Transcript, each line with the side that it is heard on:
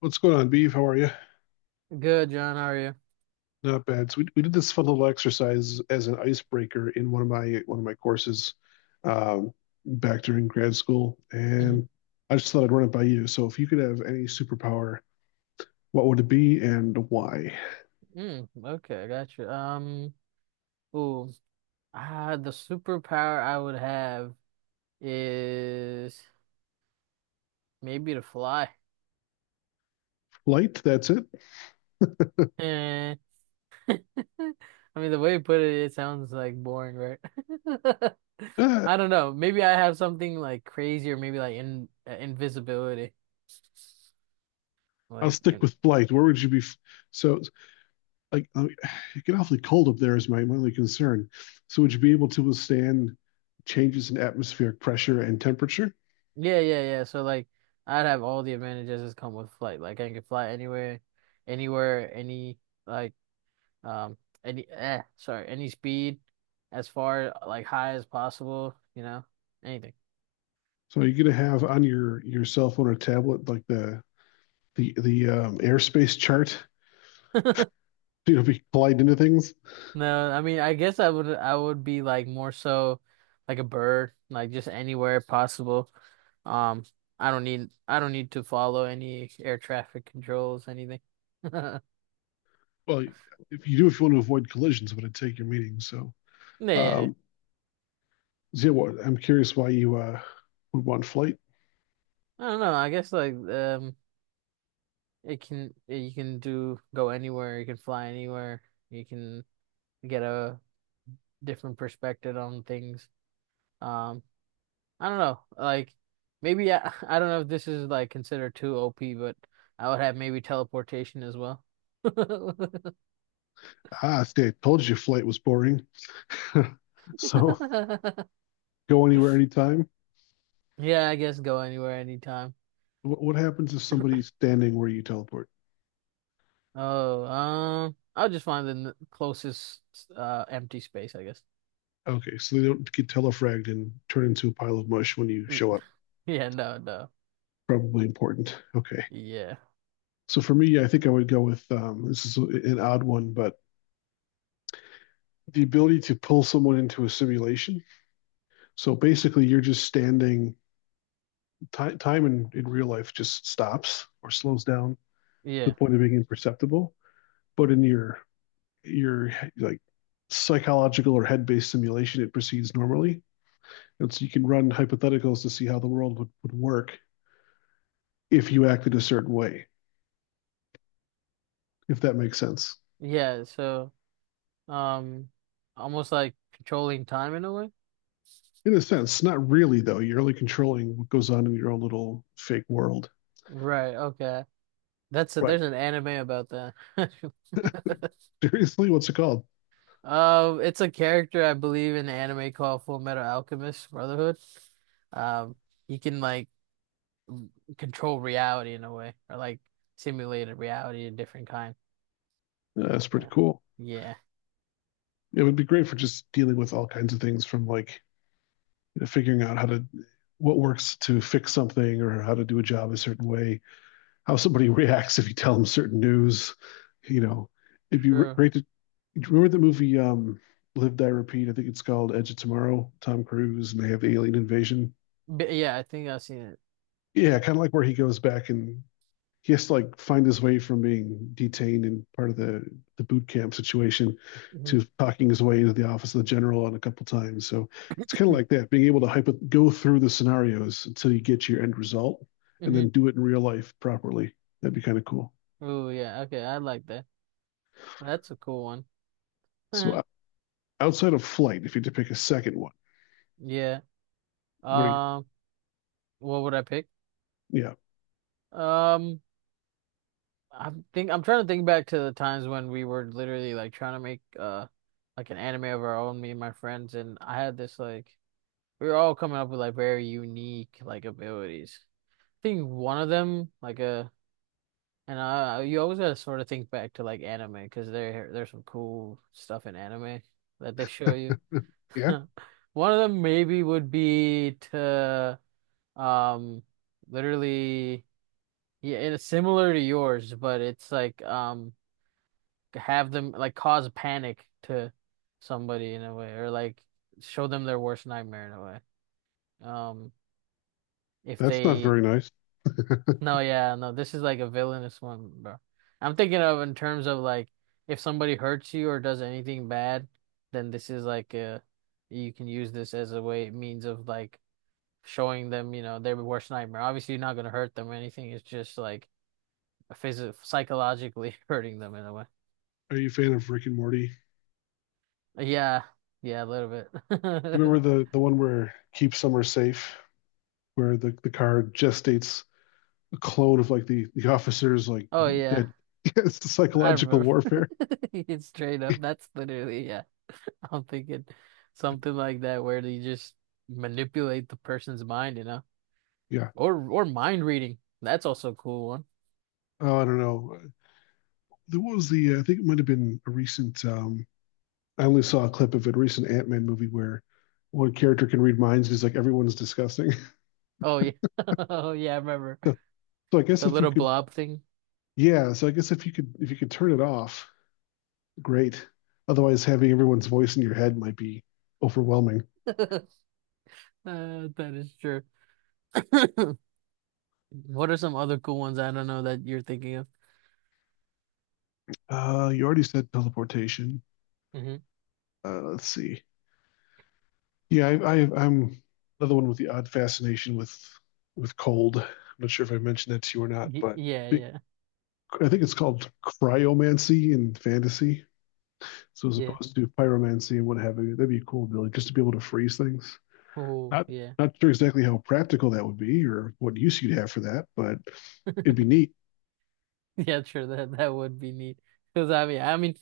left: What's going on, Beef? How are you?
right: Good, John. How are you?
left: Not bad. So we did this fun little exercise as an icebreaker in one of my courses um, back during grad school,
right: Mhm.
left: and I just thought I'd run it by you. So if you could have any superpower, what would it be and why?
right: Mm, okay, I got you. Ooh, the superpower I would have is maybe to fly.
left: Flight, that's it.
right: Eh. I mean, the way you put it, it sounds like boring, right?
left: Ah,
right: I don't know. Maybe I have something like crazy, or maybe like in invisibility.
left: I'll
right: Like,
left: stick
right: in,
left: with flight. Where would you be? So like it get awfully cold up there is my, my only concern. So would you be able to withstand changes in atmospheric pressure and temperature?
right: yeah, yeah, yeah. So like, I'd have all the advantages that come with flight. Like, I can fly anywhere, anywhere, like Um, any sorry, any speed as far like high as possible, you know, anything.
left: So you're gonna have on your cell phone or tablet like the airspace chart. You know, be collide into things.
right: No, I mean, I guess I would be like more so like a bird, like just anywhere possible. Um, I don't need to follow any air traffic controls, anything.
left: Well, if you do, if you want to avoid collisions, it would take your meeting.
right: Yeah, yeah.
left: Um, Zia, I'm curious why you would want flight.
right: I don't know. I guess it can you can do go anywhere, you can fly anywhere, you can get a different perspective on things. Um, I don't know. Like maybe I, I don't know if this is like considered too OP, but I would have maybe teleportation as well.
left: Ah, see, I told you flight was boring. So go anywhere, anytime.
right: Yeah, I guess go anywhere anytime.
left: What happens if somebody's standing where you teleport?
right: Oh, I'll just find the closest empty space, I guess.
left: Okay, so they don't get telefragged and turn into a pile of mush when you
right: Mm,
left: show up.
right: Yeah, no, no.
left: Probably important. Okay.
right: Yeah.
left: So for me, I think I would go with this is an odd one, but the ability to pull someone into a simulation. So basically, you're just standing time in real life just stops or slows down to the
right: Yeah.
left: point of being imperceptible. But in your like psychological or head based simulation, it proceeds normally. And so you can run hypotheticals to see how the world would work if you acted a certain way, if that makes sense.
right: Yeah, so um almost like controlling time in a way.
left: In a sense, not really though. You're only controlling what goes on in your own little fake world.
right: Right, okay.
left: Right.
right: There's an anime about that.
left: Seriously, what's it called?
right: It's a character I believe in the anime called Full Metal Alchemist Brotherhood. Um, he can m- control reality in a way, or like simulate a reality a different kind.
left: Yeah, that's pretty
right: So,
left: cool.
right: yeah,
left: It would be great for just dealing with all kinds of things from like you know, figuring out how to what works to fix something or how to do a job a certain way, how somebody reacts if you tell them certain news. You know, it'd be
right: sure.
left: great to remember the movie Live Die Repeat. I think it's called Edge of Tomorrow. Tom Cruise and they have the alien invasion.
right: But yeah, I think I've seen it.
left: Yeah, kind of like where he goes back and he has to like find his way from being detained and part of the boot camp situation
right: Mm-hmm.
left: to talking his way into the office of the general on a couple times. So it's kind of like that, being able to go through the scenarios until you get your end result, and then
right: Hmm.
left: do it in real life properly. That'd be kind of cool.
right: Oh yeah, okay, I like that. That's a cool one.
left: So outside of flight, if you had to pick a second one,
right: Yeah.
left: what are you?
right: Um, what would I pick?
left: Yeah,
right: Um. I think I'm trying to think back to the times when we were literally like trying to make like an anime of our own, me and my friends, and I had this like we were all coming up with like very unique like abilities. I think one of them like a and you always gotta sort of think back to like anime because there's some cool stuff in anime that they show you.
left: yeah,
right: One of them maybe would be to um literally yeah, and it's similar to yours, but it's like have them like cause panic to somebody in a way, or like show them their worst nightmare in a way. Um, if
left: that's not
right: they,
left: very nice.
right: no, yeah, no, this is like a villainous one, bro. I'm thinking of in terms of like if somebody hurts you or does anything bad, then this is like a you can use this as a way means of like showing them, you know, their worst nightmare. Obviously, you're not gonna hurt them or anything. It's just like a phys psychologically hurting them in a way.
left: Are you a fan of Rick and Morty?
right: Yeah, yeah, a little
left: Do you
right: bit.
left: remember the the one where keep summer safe, where the car just states a clone of like the officers like
right: Oh yeah.
left: dead. It's the
right: I
left: psychological
right: remember.
left: warfare.
right: It's straight up. That's literally, yeah. I'm thinking something like that where they just manipulate the person's mind, you know?
left: Yeah.
right: Or mind reading. That's also a cool one.
left: Oh, I don't know. There was the I think it might have been a recent. I only saw a clip of it. A recent Ant Man movie where one character can read minds. And he's like everyone's disgusting.
right: Oh yeah. Oh yeah, I remember.
left: So, so I guess
right: The
left: if you
right: little
left: could,
right: blob thing.
left: yeah. So I guess if you could turn it off, great. Otherwise, having everyone's voice in your head might be overwhelming.
right: That is true. What are some other cool ones I don't know that you're thinking of?
left: You already said teleportation.
right: Hmm.
left: Let's see. Yeah, I'm another one with the odd fascination with cold. I'm not sure if I mentioned that to you or not,
right: Y
left: but
right: yeah,
left: be-
right: yeah.
left: I think it's called cryomancy in fantasy. So as
right: Yeah.
left: opposed to pyromancy and what have you, that'd be cool, Billy, just to be able to freeze things.
right: Oh,
left: Not
right: yeah.
left: not sure exactly how practical that would be or what use you'd have for that, but it'd be neat.
right: Yeah, sure. That that would be neat. Because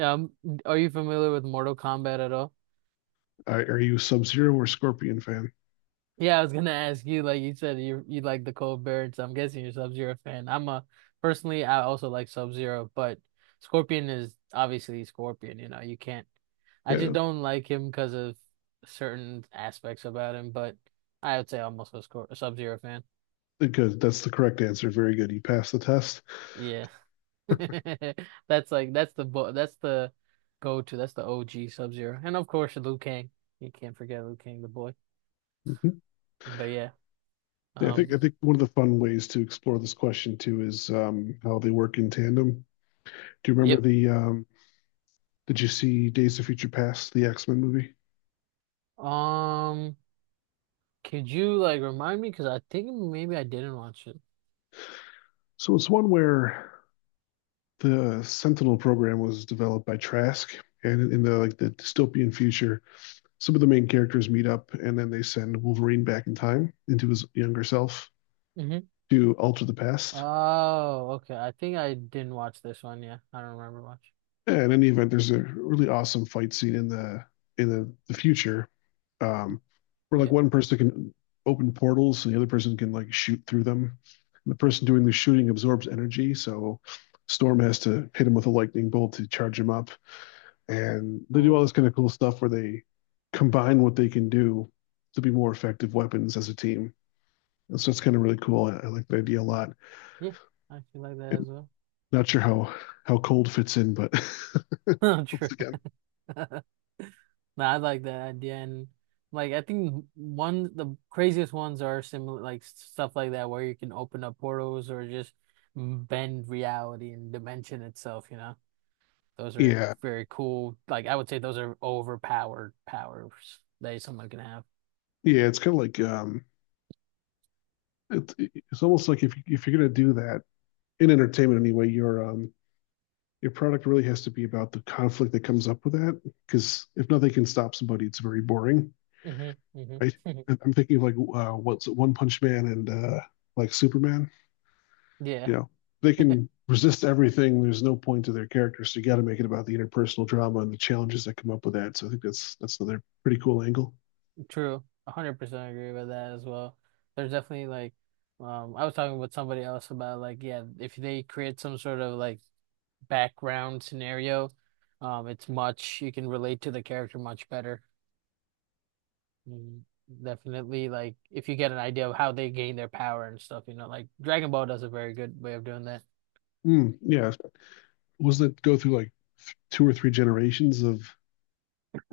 right: um, are you familiar with Mortal Kombat at all?
left: Are you a Sub-Zero or Scorpion fan?
right: Yeah, I was gonna ask you. Like you said, you like the Cold Bear, so I'm guessing you're Sub-Zero fan. I'm a personally, I also like Sub-Zero, but Scorpion is obviously Scorpion. You know, you can't. I just
left: Yeah,
right: don't like him because of certain aspects about him. But I would say almost a Sub-Zero fan.
left: because that's the correct answer. Very good. You passed the test.
right: Yeah. That's like that's the go-to. That's the OG Sub-Zero. And of course Liu Kang. You can't forget Liu Kang, the boy. But yeah.
left: Yeah, I think I
right: Um
left: think one of the fun ways to explore this question too is how they work in tandem. Do you remember
right: yep.
left: the? Did you see Days of Future Past, the X Men movie?
right: Um could you like remind me? Because I think maybe I didn't watch it.
left: So it's one where the Sentinel program was developed by Trask, and in the dystopian future, some of the main characters meet up, and then they send Wolverine back in time into his younger self
right: Hmm.
left: to alter the past.
right: Oh, okay. I think I didn't watch this one, yeah. I don't remember much.
left: Yeah, in any event, there's a really awesome fight scene in the future, um, where like
right: Yeah.
left: one person can open portals and the other person can like shoot through them. And the person doing the shooting absorbs energy, so Storm has to hit him with a lightning bolt to charge him up. And they do all
right: Well,
left: this kind of cool stuff where they combine what they can do to be more effective weapons as a team. And so it's kind of really cool. I like the idea a lot.
right: yeah. I feel like that
left: And
right: as well.
left: not sure how cold fits in, but
right: True.
left: once again,
right: No, I like that idea, and like I think one the craziest ones are similar like stuff like that where you can open up portals or just bend reality and dimension itself. You know, those are
left: yeah.
right: very cool. Like I would say those are overpowered powers that someone can have.
left: Yeah, it's kind of like it, it's almost like if you're gonna do that in entertainment anyway, your product really has to be about the conflict that comes up with that. Because if nothing can stop somebody, it's very boring,
right: Hmm. Hmm.
left: right? And I'm thinking of like what's it, One Punch Man and like Superman.
right: Yeah,
left: You know, they can resist everything. There's no point to their character, so you got to make it about the interpersonal drama and the challenges that come up with that. So I think that's another pretty cool angle.
right: true. 100% agree with that as well. There's definitely like, I was talking with somebody else about like, yeah, if they create some sort of like background scenario. It's much you can relate to the character much better. Mm. Definitely, like if you get an idea of how they gain their power and stuff, you know, like Dragon Ball does a very good way of doing that.
left: Mm, yeah, wasn't it go through like two or three generations of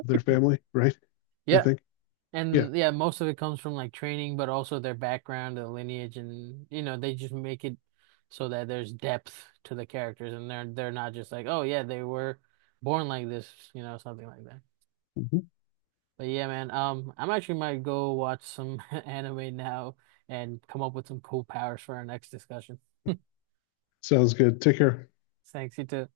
left: their family, right? I
right: Yeah.
left: think. Yeah.
right: And yeah, most of it comes from like training, but also their background, their lineage, and you know, they just make it so that there's depth to the characters and they're not just like, oh yeah, they were born like this, you know, something like that.
left: Mm-hmm.
right: But yeah, man, I'm actually might go watch some anime now and come up with some cool powers for our next discussion.
left: Sounds good. Take care.
right: Thanks, you too.